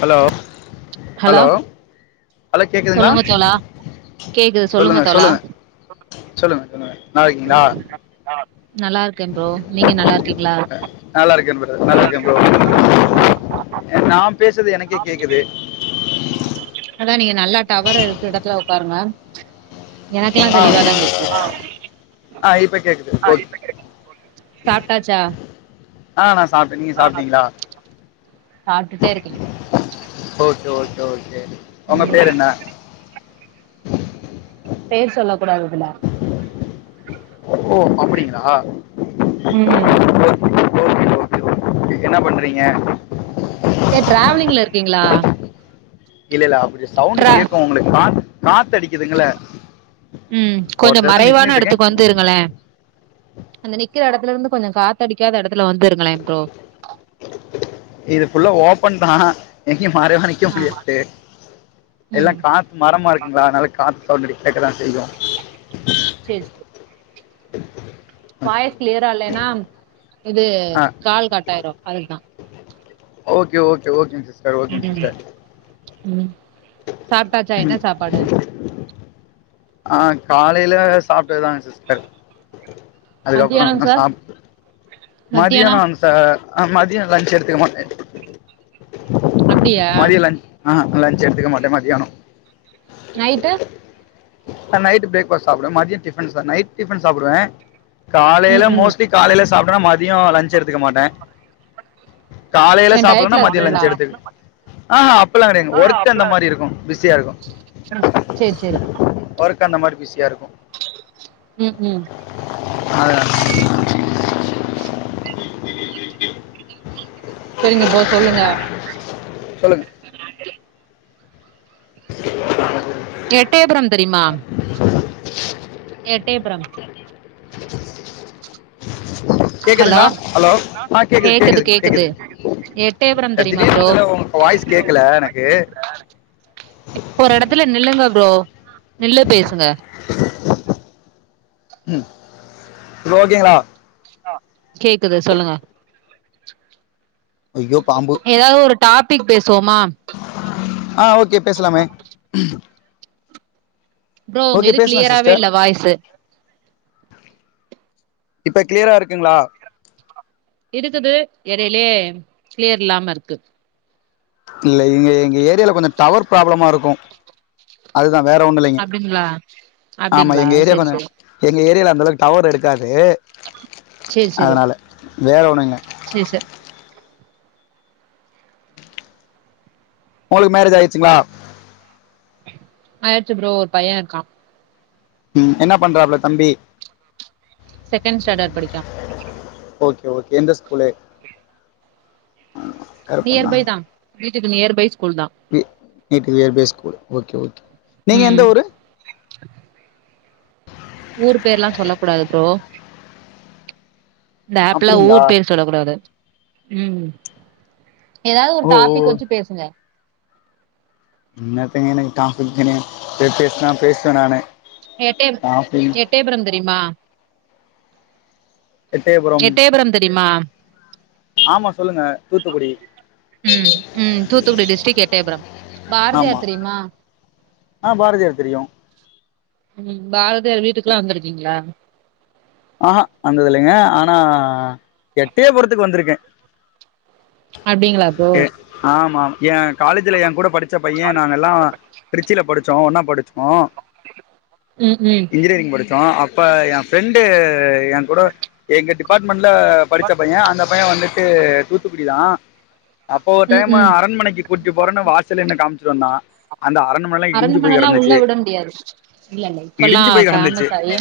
hello hello hello கேக்குதுங்களா சொல்லுங்க தோழா கேக்குது சொல்லுங்க தோழா சொல்லுங்க சொல்லுங்க சொல்லுங்க நலாருக்கீங்ளா நல்லாரு க்கே ப்ரோ நீங்க நல்லாருக்கீங்ளா நல்லா இருக்கேன் ப்ரோ நல்லா இருக்கேன் ப்ரோ நா பேசுற்து எனக்கே கேக்குது அதா நீங்க நல்லா டவரு இருக்க இடத்துல ஒக்காருங்க எனக்குலா ஆ தெளிவா தா கேக்குது ஆ இப்ப கேக்குது ஓகே சாப்ட்டாச்சா ஆ நா சாப்ட்டே நீங்க சாப்ட்டீங்களா சாப்ட்டுட்டே இருக்குது ஓகே ஓகே ஓகே உங்க பேரு ம் என்ன பேர் சொல்ல கூடாது இதுல ஓ அப்புடிங்களா ம் ஓகே ஓகே ஓகே என்ன பண்றீங்க ஏ ட்ராவலிங்ல இருக்கீங்களா இல்ல இல்ல அப்டி சவுண்டு ட்ரா கேக்கு உங்களுக்கு கா காத்து அடிக்கிதுங்கள ம் கொஞ்சொ மறைவான எடத்துக்கு வந் துருங்களே அந்த நிக்கிற எடத்துல இருந்து கொஞ்சொ காத்தடிக்காத எடத்துல வந்து இருங்களே ப்ரோ இது ஃபுல்லா ஓப்பன் தா எங்கயு மாறைவா நிக்க ஆ முடியாது எல்லா ம் காத் மரமா இருக்குங்களா அதுனால காத்து சவுண்டு கேக்க தா செய்யு சேரி வாய்ஸ் க்ளியரா இல்லைன்னா இது ஆ கால் கட் ஆயிரு அதுக்கு தா ஓகே ஓகே ஓகேங்க சிஸ்டர் ம் ஓகேங்க சிஸ்டர் ம் சாப்ட்டாச்சா என்ன சாப்பாடு ஆ காலைல சாப்ட்டது தாங் சிஸ் டர் அதுக்கப்பறொ மத்தியானம் இன்னொ சார் சாப் மத்தியானோ மதியானொ வந் டர் அ மதியொ லன்ச் எடுத்துக்க மாட்டே அப்டியா மதிய லன்ச் ஆ லஞ்ச் எடுத்துக்க மாட்டே மதியானொ நைட்டு நைட் பிரேக்ஃபாஸ்ட் சாப்புடுவ மதியம் டிஃபன் சா நைட் டிஃபன் சாப்புடுவ ம் காலையில ம் மோஸ்ட்லி காலையில சாப்பிட்டனா மதிய லன்ச் எடுத்துக்க மாட்ட காலையில ஏ சாப்டலன்னா டயட்ல மதிய இருக்கீங்களா லஞ்சு எடுத்துக் ஆ அப்பெல்லா கிடையாது ஒர்க் அந்த மாதிரி இருக்கும் பிஸியா இருக்கும் செரி செரி ஒர்க்கு அந்த மாதிரி பிஸியா இருக்கும் ம் ம் அதான் [inaudible] [inaudible] செரிங்க ப்ரோ சொல்லுங்க சொல்லுங்க [unintelligible] ஆ [inaudible] எட்டயப்புரம் தெரியுமா எட்டயப்புரம் ஹலோ கேக்குதுங்ளா ஹலோ அ கேக்குது கேக்குதுங்க கேக்குதுங்க எட்டயபுரம் தெரியுமா திடீர்னு ப்ரோ வந்ததுல உங்க உங்க வாய்ஸ் கேக்கல எனக்கு ஒரு எடத்துல நில்லுங்க ப்ரோ நில்லு பேசுங்க ம் இப்ப ஓகேங்களா கேக்குது சொல்லுங்க அய்யோ பாம்பு ஏதாவது ஒரு டாபிக் பேசுவோமா ஆ ஓகே பேசலாமே ப்ரோ உங்க ஓகே இது பேசலாம் கிளியராவே சிஸ்டர் இல்ல வாய்ஸு இப்ப கிளியரா இருக்குங்குகளா இருக்குது எடையிலயே கிளியர் இல்லாம இருக்கு இல்ல எங்க எங்க ஏரியால கொஞ்சோ டவர் ப்ராப்ளமா இருக்கு அதுதா வேற ஒண்ணு இல்லிங்க அப்டிங்களா ஆமா அப்டிங்களா எங்க ஏரியா செரி கொஞ்சோ செரி எங்க ஏரியால அந்த அளவுக்கு டவர் எடுக்காது அதனால வேற ஒண்ணு இல்ல சேர் சரி உங்களுக்கு மேரேஜ் ஆயிடுச்சுங்களா ஆயிடுச்சு ப்ரோ ஒரு பைய இருக்கா ம் என்ன பண்றாப்ல தம்பி செகண்ட் ஸாண்டர்ட் படிக்கா ஓகே ஓகே எந்த ஸ்கூலு நியர் பை தா வீட்டுக்கு நியர் பை ஸ் வீ வீட்டுக்கு நியர் பைய் ஸ்கூல் ஓகே ஓகே நீங்க எந்த ம் ஊரு ஊரு பேர்லா சொல்லக் கூடாது ப்ரோ இந்த ஆப்ல்ல அப்டிங்களா ஊர் பேர் சொல்லக் கூடாது ம் ஏதாவது ஒரு ஓ ஓ டாப்பீக் வெச்சு பேசுங்க என்னத்தங்க எனக்கு டாப்பீக்குன்னு இப்பே பேசுனா பேசுவ நானு எட்டே டாபிக் எட்டயப்புரம் தெரியுமா எட்டயபுரம் எட்டயப்புரம் தெரியுமா ஆமா சொல்லுங்க தூத்துக்குடி ம் ம் தூத்துக்குடி டிஸ்டிக் எட்டயப்புரம் ஆமா பாரதியார் தெரியுமா ஆ பாரதியார் தெரியு ம் பாரதியார் வீட்டுக்குல்லா வந்துருக்கீங்ளா ஆஹா வந்தது இல்லைங்க ஆனா எட்டயப்புரத்துக்கு வந்திருக்கே அப்டிங் ஏ ஆமா ஏ காலேஜ்ல ஏ கூட படிச்ச பைய நாங்கல்லா திருச்சிலப் படிச்சோ ஒன்னாப் படிச்சோ ம் ம் இன்ஜினியரிங் படிச்சோ அ இப்ப என் ஃபிரெண்டு ஏ கூட எங்க டிபார்ட்மெண்ட்ல படிச்ச பைய அந்த பைய வந்துட்டு தூத்துக்குடி தா அப்போ ஒரு ம் டைம்மு ம் அரண்மனைக்கு கூட்டி போறன்னு வாசல்லே என்ன காமிச்சிட்டு வந்தா அரண்மனைல்லா உள்ள விட முடியாது இல்ல இல்ல இப்பல்லா இடிஞ்சு போய் கிடந்துச்சு ஃபேமஸ் ஆயி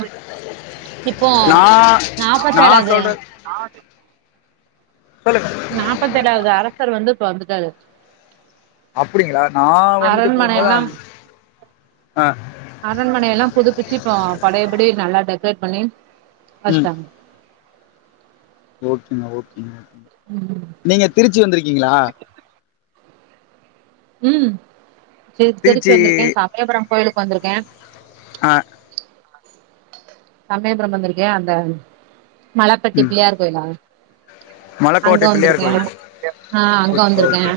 இப்போ நான் நான் நாப்பத்தேழாது சொல்ற சொல்லுங்க நாபத்தேழாவது அரசர் வந்து இப்ப வந்துட்டாரு அப்டிங்ளா நா வந்துட்டு அரண்மனை போம்போது அந் அ அரண்மனையெல்லா புதுப்பிச்சு இப்போ பழையப்படி நல்லா டெக்கரேட் பண்ணி ம் வச்சுட்டாங்க ஓகேங்க ஓகேங்க ம் நீங்க திருச்சி வந்துருக்கீங்ளா ம் திருச்சி வந்துருக்கேன் சமயபுரம் கோயிலுக்கு வந்துருக்கேன் அ சமயபுரம் வந்துருக்கேன் அந்த மலப்பட்டி ம் பிள்ளையார் கோயிலா அங்க மலைக்கோட்டை பிள்ளையார் வந்துருக்கேன் கோயில் அ அங்க ஓகே வந்துருக்கேன் ஓகே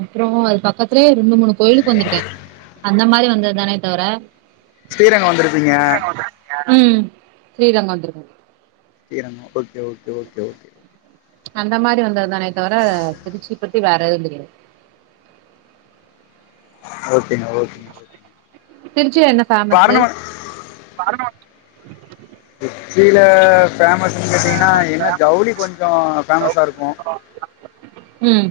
அப்பறம் அது பக்கத்துலே ரெண்டு மூணு கோயிலுக்கு வந்துருக்கேன் ஆ அந்த மாரி வந்ததுதானே தவிர ஸ்ரீரங்கம் வந்துருப்பீங்க ம் ஸ்ரீரங்கம் வந்துருக்கன் தீரன்ல ஓகே ஓகே ஓகே ஓகே அந்த மாரி வந்ததுதானே தவிர திருச்சி பத்தி வேற எதுந்தெரியாது ஓகேங்க ஓகேங்க ஓகேங்க திருச்சில என்ன இப்போ ஃபேமஸு அரண்மனை திருச்சில ஃபேமஸ்ன் கேட்டீங்னா என்ன ஜவுளி கொஞ்சம் ஃபேமஸாருக்கும் ம்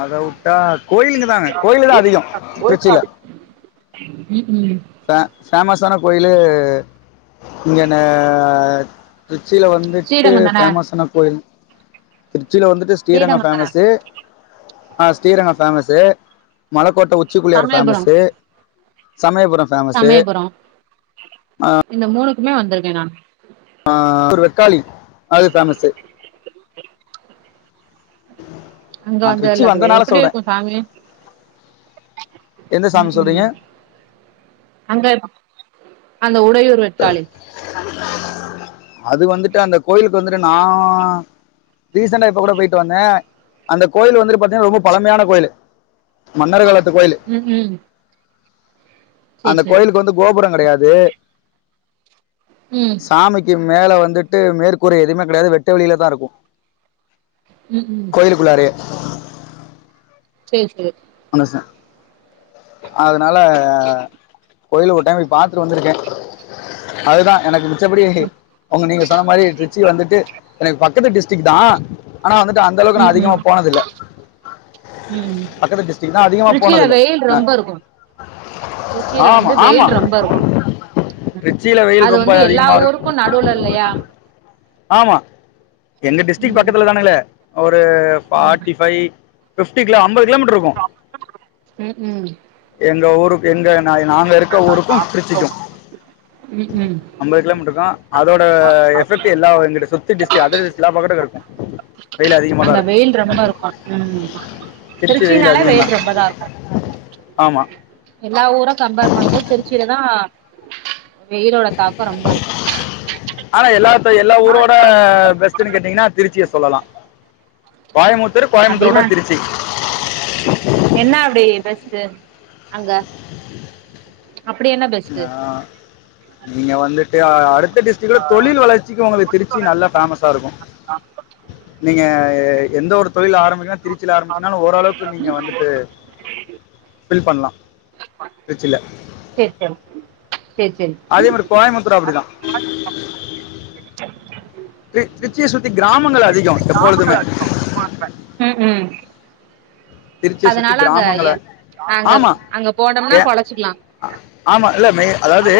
அத வுட்டா கோயிலுங்கதாங்க கோயிலுதான் அதிகம் திரிச்சில ம் ம் பே ஃபேமஸான கோயிலு இங்கன திருச்சில வந்துட்டு ஸ்ரீரங்கம் தான ஃபேமஸான கோயில் திருச்சில வந்துட்டு ஸ்ரீரங்கம் ஃபேமஸு அ Srirangam famous Malaikottai Uchipillaiyar Samayapuram famous Samayapuram famous Samayapuram இந்த மூணுக்குமே வந்துருக்கேன் நான் அ த்துரு வெக்காளி அது ஃபேமஸு அங்க நான் திருச்சி வந்ததில்ல ப்ரோ வந்தனால எப்டி சொல்கிறேன் இருக்கும் சாமி எந்த ம் சாமி சொல்றீங்க ம் அங்கயம்மா அந்த உடையூர் வெக்காளி அது வந்துட்டு அந்த கோயிலுக்கு வந்துட்டு நான் ரீசண்டா இப்ப கூட போயிட்டு வந்தேன் அந்த கோயில் வந்துட்டு பாத்தீங்கன்னா ரொம்ப பழமையான கோயிலு மன்னர் காலத் ம் ம் சேரி அந்த சேரி கோயிலுக்கு வந்து கோபுரங்கெடையாது ம் சாமிக்கு மேல வந்துட்டு மேற்கூற எதுமே கெடையாது வெட்ட வெலில தாருக்கு ம் ம் கோயிலுக்குள்ளாரயே சேர் சேர் மனுஷ அதுனால கோயிலு ஒரு டைம் போய் பாத்துட் வந்துருக்கே அதுதா எனக்கு மிச்சபடி ஒங்க நீங்க சொன்ன மாரி ட்ரிச்சு வந்துட்டு எனக்கு பக்கத்து டிஸ்ட்ரிக் தா ஆனா வந்துட்டு அந்த அளவுக் நா ம் அதிகமா ம் போனதில்ல பக்கத்து டிஸ் ட்ரிச்சில வெயில் ரொம்பருக்கு ட்ரிச்சில ஆமா வந்து ஆமா வெயில் ரொம்பருக்கு ம் திருச்சியில வெயில் அது ரொம்ப வந்து எல்லா அதிகமா ஊருக்கு இருக்கும் நடுவுலல்லயா ஆமா எங்க டிஸ்ட்ரிக் ம் பக்கத்துல னுகலே ஒரு ஃபார்ட்டிஃபைவ் ஃபிப்டி கிலோ அம்பது கிலோமீட்டருக்கு ம் ம் எங்க ஊருக்கு எங்க நா நாங்க இருக்க ஊருக்கு ட்ரிச்சிக்கு ம் ம் அம்பது கிலோமீட்ருதா அதோட எஃபெக்ட் எல்லா இங்கிட்டு சுத் தி டிஸ்ட்ரிக் அதர் டிஸ்ட்ரிக் எல்லா பக்கட்டுக்குருக்கு அங்க வெயில் ரொம்பருக்குமா ம் திருச்சி திருச்சினாலே அதிகம் வெயில் தான் ரொம்ப தாருக்கு ஆமா எல்லா ஊரும் கம்பேர் பண்போது திருச்சிலதா வெயிலோட தாக்கோ ரொம்பருக்கு ஆனா எல்லாத்த எல்லா ஊரோட பெஸ்ட்டுன்னு கேட்டீங்கனா திருச்சிய சொல்லலா கோயமுத்தூர் கோயம்முத்தூர அப்டின்னா உட்டா திருச்சி என்ன அப்டி எதாச்சி அங்க அப்படி என்ன பெஸ்ட்டு ஆ நீங்க வந்துட்டு அடுத்த டிஸ்ரிக்ட்ல தொழில் வளர்ச்சிக்கோ உங்கள திருச்சி நல்லா பேமஸாருக்கு நீங்க எந்த ஒரு தொழில் ஆரம்பிக்கனா திருச் ச்சிஆரம்பிச்சுனாலு ஓரளவுக்கு நீங்க வந்துட்டு பில் பண்ணலா திரிச்சில செர் சம் செர் செர் அதே மாரி கோயமுத்தூர் அப்டிதா திரு திருச்சியை சுற்றி கிராமங்கள் அதிகோ கிராம ஙமங்கள் அதிகோ போர் பை உம் உம் திருச்சியை சுத்தி அதனால அங்க ஏ கிராமங்களை அங்க ஆமா அங்க போனோம்னா ஏ பொழச்சிக்கலா ஆமா இல்ல மே அதாவது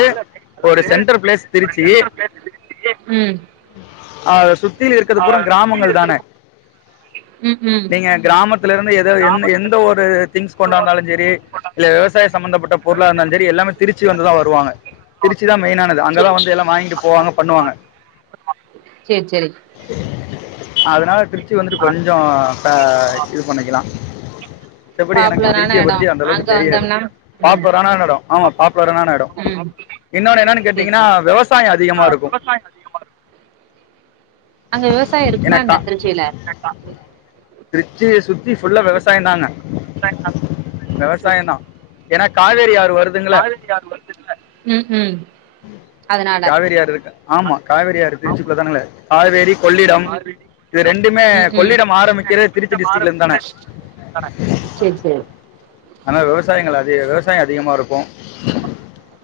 ஒரு சென்ட்ர் பிளேஸ் திருச்சி உம் அத சுத்தி இருக்கிறது புற கிராமங்கள் தானே ம் ம் நீங்க கிராமத்துல இருந்து ஏதோ எந்த எந்த ஒரு திங்ஸ் கொண்டாந்தாலு செரி இல்ல விவசாய சம்பந்தப்பட்ட பொருளா இருந்தாலு சரி எல்லாமே திருச்சு வந்துதா வருவாங்க திருச்சிதா மெயின்னனது அங்கெல்லா சேரி வந்து வாங்கிட்டு போவாங்க பண்ணுவாங்க செரி செரி அதனால ட்ருச்சி வந்துட்டு கொஞ்சோ ப இது பண்ணிக்கலா மித்தபடி எனக்கு பாப்புலரான திருச்சிய எடோ பத்தி அந்த அங்க அளவுக்கு தெரியாது வந்தோம்னா ம் பாப்புலரானா எடோ ஆமா பாப்புலர்னான எடோ ம் இன்னொன்னு என்னன்னு சேரி கேட்டீங்கன்னா சேரி விவசாயோ அதிகமா இருக்கும் அங்க விவசாயோ இருக்குமா எனக்கா என்ன திருச்சியில திருச்சிய சுத்தி ஃபுல்லா விவசாயந்தாங்க விவசாயந்தா ஏன்னா காவேரி ஆறு வருதுங்கல ம் ம் அதனால காவேரி ஆறு இருக்கு ஆமா காவேரி ஆறு திருச்சிக்குள்ள தானுங்கலே காவேரி கொள்ளிடம் இது ரெண்டுமே ம் ம் கொள்ளிடம் ஆரம்பிக்கிறது திருச்சி டிஸ்டிரிக்ல இருந்து தானே சேரி சேரி ஆனா விவசாயங்கள் அதிக விவசாயோ அதிகமா இருக்கு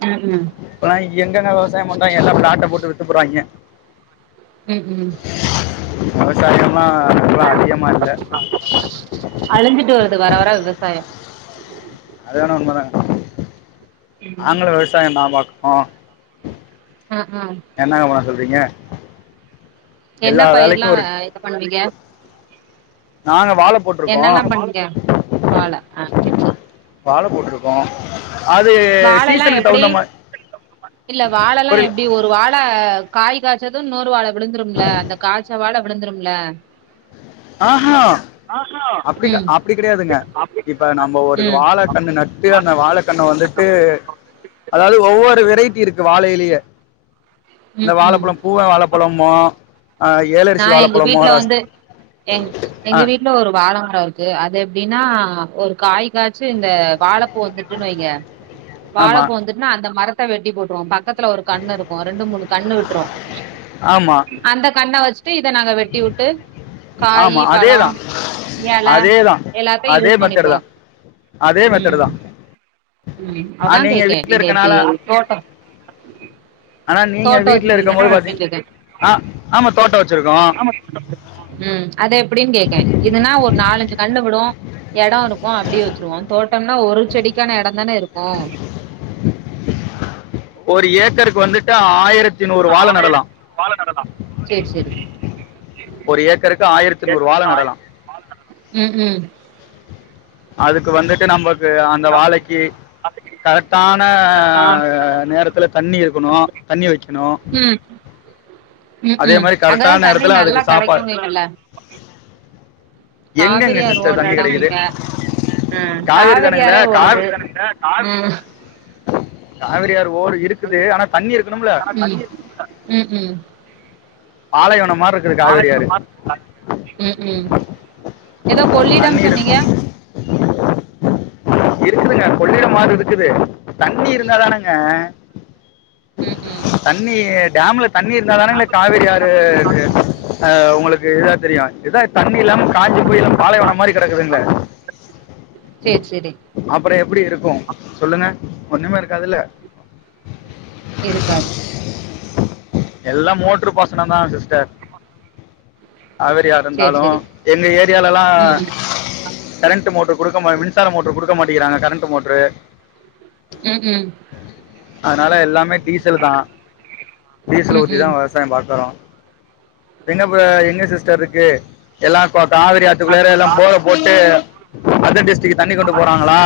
ம் ம் இப்பல்லா எங்கங்க விவசாயோ பண்றாங்க எல்லா ப்லாட்ட போட்டு வித்துப்புட்றாங்க ம் ஹும் விவசாயம்லா இப்ப அதிகமா இல்ல அழிஞ்சிட்டு வருது வர வர விவசாயம் அது ஆனா உண்ம தாங்க ம் நாங்களு விவசாயந்தா பாக்குறோ அ அ என்னங்க பண்ண சொல்றீங்க என்ன எல்லா பயிர்லா வேலைக்கும் ஒரு இது பண்ணுவீங்க நாங்க வாழை போட்டிருக்கோம் என்னல்லா பண்ணீங்க வாழ ஆ செரி செரி வாழ போட்ருக் க்கோ அது வாழல்லா சீசனுக்கு எப்டி தகுந்த மாரி இல்ல வாழல்லா புரில எப்டி ஒரு வாழ காய் காய்ச்சது இன்னொரு வாழ விழுந்துரும்ல அந்த காய்ச்ச வாழ விழுந்துரும்ல ஆ ஹா அப்டிக்கா ம் அப்டி கெடையாதுங்க இப்ப நம்ம ஒரு ம் வாழ கண்ணு நட் சீல அந்த வாழக்கண்ண வந்துட்டு அதாவது ஒவ்வொரு வெரைட்டி இருக்கு வாழையிலேயே இந்த ம் ம் வாழப்பழம் பூவ வாழப்பழமோ அ நா ஏலரசி எங்க வாழப்பழமோ வீட்ல ரஸ் வந்து எங் ஆ எங்க வீட்ல ஒரு வாழ மரோ இருக் க்கு அது எப்டின்னா ஒரு காய் காய்ச்சு இந்த வாழப்பூ வந்துட்டுன் வைங்க வாழப்பூ ஆமாம் வந்துட்டுன்னா அந்த மரத்த வெட்டி போட்டுருவோ பக்கத்துல ஒரு கண்ணு இருக்கு ரெண்டு மூணு கண்ணு விட்ரு ஆமாம் அந்த கண்ண வச்சுட்டு இத நாங்க வெட்டி வுட்டு காயி ஆமாம் அதே பழோம் தான் எல அதே தான் எல்லாத்தையு அதே யூஸ் மெத்தடு பண்ணிப்போ தான் அதே மெத்தடு ம் தா ம் அதா கேக்கே நீங்க எப்டி இருக்கனால ஆனா நீங்க தோட்டோ வீட்ல இருக்கும் வச்சிருக்கீங்கன்னா போது பாத்தீங்க எப்டின்னு கேக்கே ஆ ஆமா தோட்டோ வச்சுருக்கோ ம் அது எப்டின் கேக்கே இதுன்னா ஒரு நாலஞ்சு கண்ணு விடு எடோ இருக்கு அப்டியே வச்சுருவோ தோட்டம்னா ஒரு செடிக்கான எடந் தான இருக்கு ஒரு ஏக்கர்க்கு வந்துட்டு ஆயிரத் ஆயரத் வாழ நடலா ஒரு ஏக்கருக்கு ஆயிரத்தி நூறு வாழ நடலாம் ம் ம் அதுக்கு வந்துட்டு நம்பக்கு அந்த வாழைக்கி கரெக்டான நேரத்துல தண்ணி இருக்கணு தண்ணி வக்கணு ம் ம் ம் அங்கதா கரெக்டான தண்ணி நேரத்தில் நல்லா அதுக்கு சாப்பாடு கெடக்குமே நல்ல காவிரி எங்கெங்க ஆறு சிஸ்டர் ஓடுற தண்ணி எடம் கிடைக்குது இங்க ம் காவேரி காவிரி தானுங்களே ஆறே ஓடுது காவிரி ஆறு ஓடு இருக்குது ஆனா தண்ணி இருக்கணும்ல ம்ம் பாலைவனம்மாருக் ம் ம் ஏதோ தண்ணி கொள்ளிடம் சொன்னீங்க இருக்கு இருக்குதுங்க கொள்ளிடம் ஆறு இருக்குது தண்ணி இருந்தாதனங்க ம் ம் தண்ணி டேம்ல தண்ணி இருந்தானங்களே காவேரி ஆறு அ உங்களுக்கு இதா தெரியு இதா தண்ணி இல்லாம காஞ்சு போய் எல்லா பாலைவனம் மாரி கிடக்குதுங்களே சே சரி அப்றம் எப்டி இருக்கும் சொல்லுங்க ஒண்ணுமே இருக்காதுல்ல இருக்காது எல்லா மோட்ரு பாசனம் தா சிஸ்டர் காவேரி ஆறு சேரி இருந்தாலு சேரி எங்க ஏரியாலல்லா ம் கரண்ட் மோட்ரு குடுக்க மாட் மின்சார மோட்ரு குடுக்க மாட்டிங்கிறாங்க கரண்ட் மோட்ரு ம் ம் அதுனால எல்லாமே டீசல் தா டீசல் ஊத்திதா வ விவசாயம் பாக்குறோம் என்ன ப எங்க சிஸ்டர் இருக்கு எல்லா காவிரி ஆத் குள்ளற எல்லா போர போட்டு அதர் டிஸ்டிக் தண்ணி கொண்டு போறாங்களா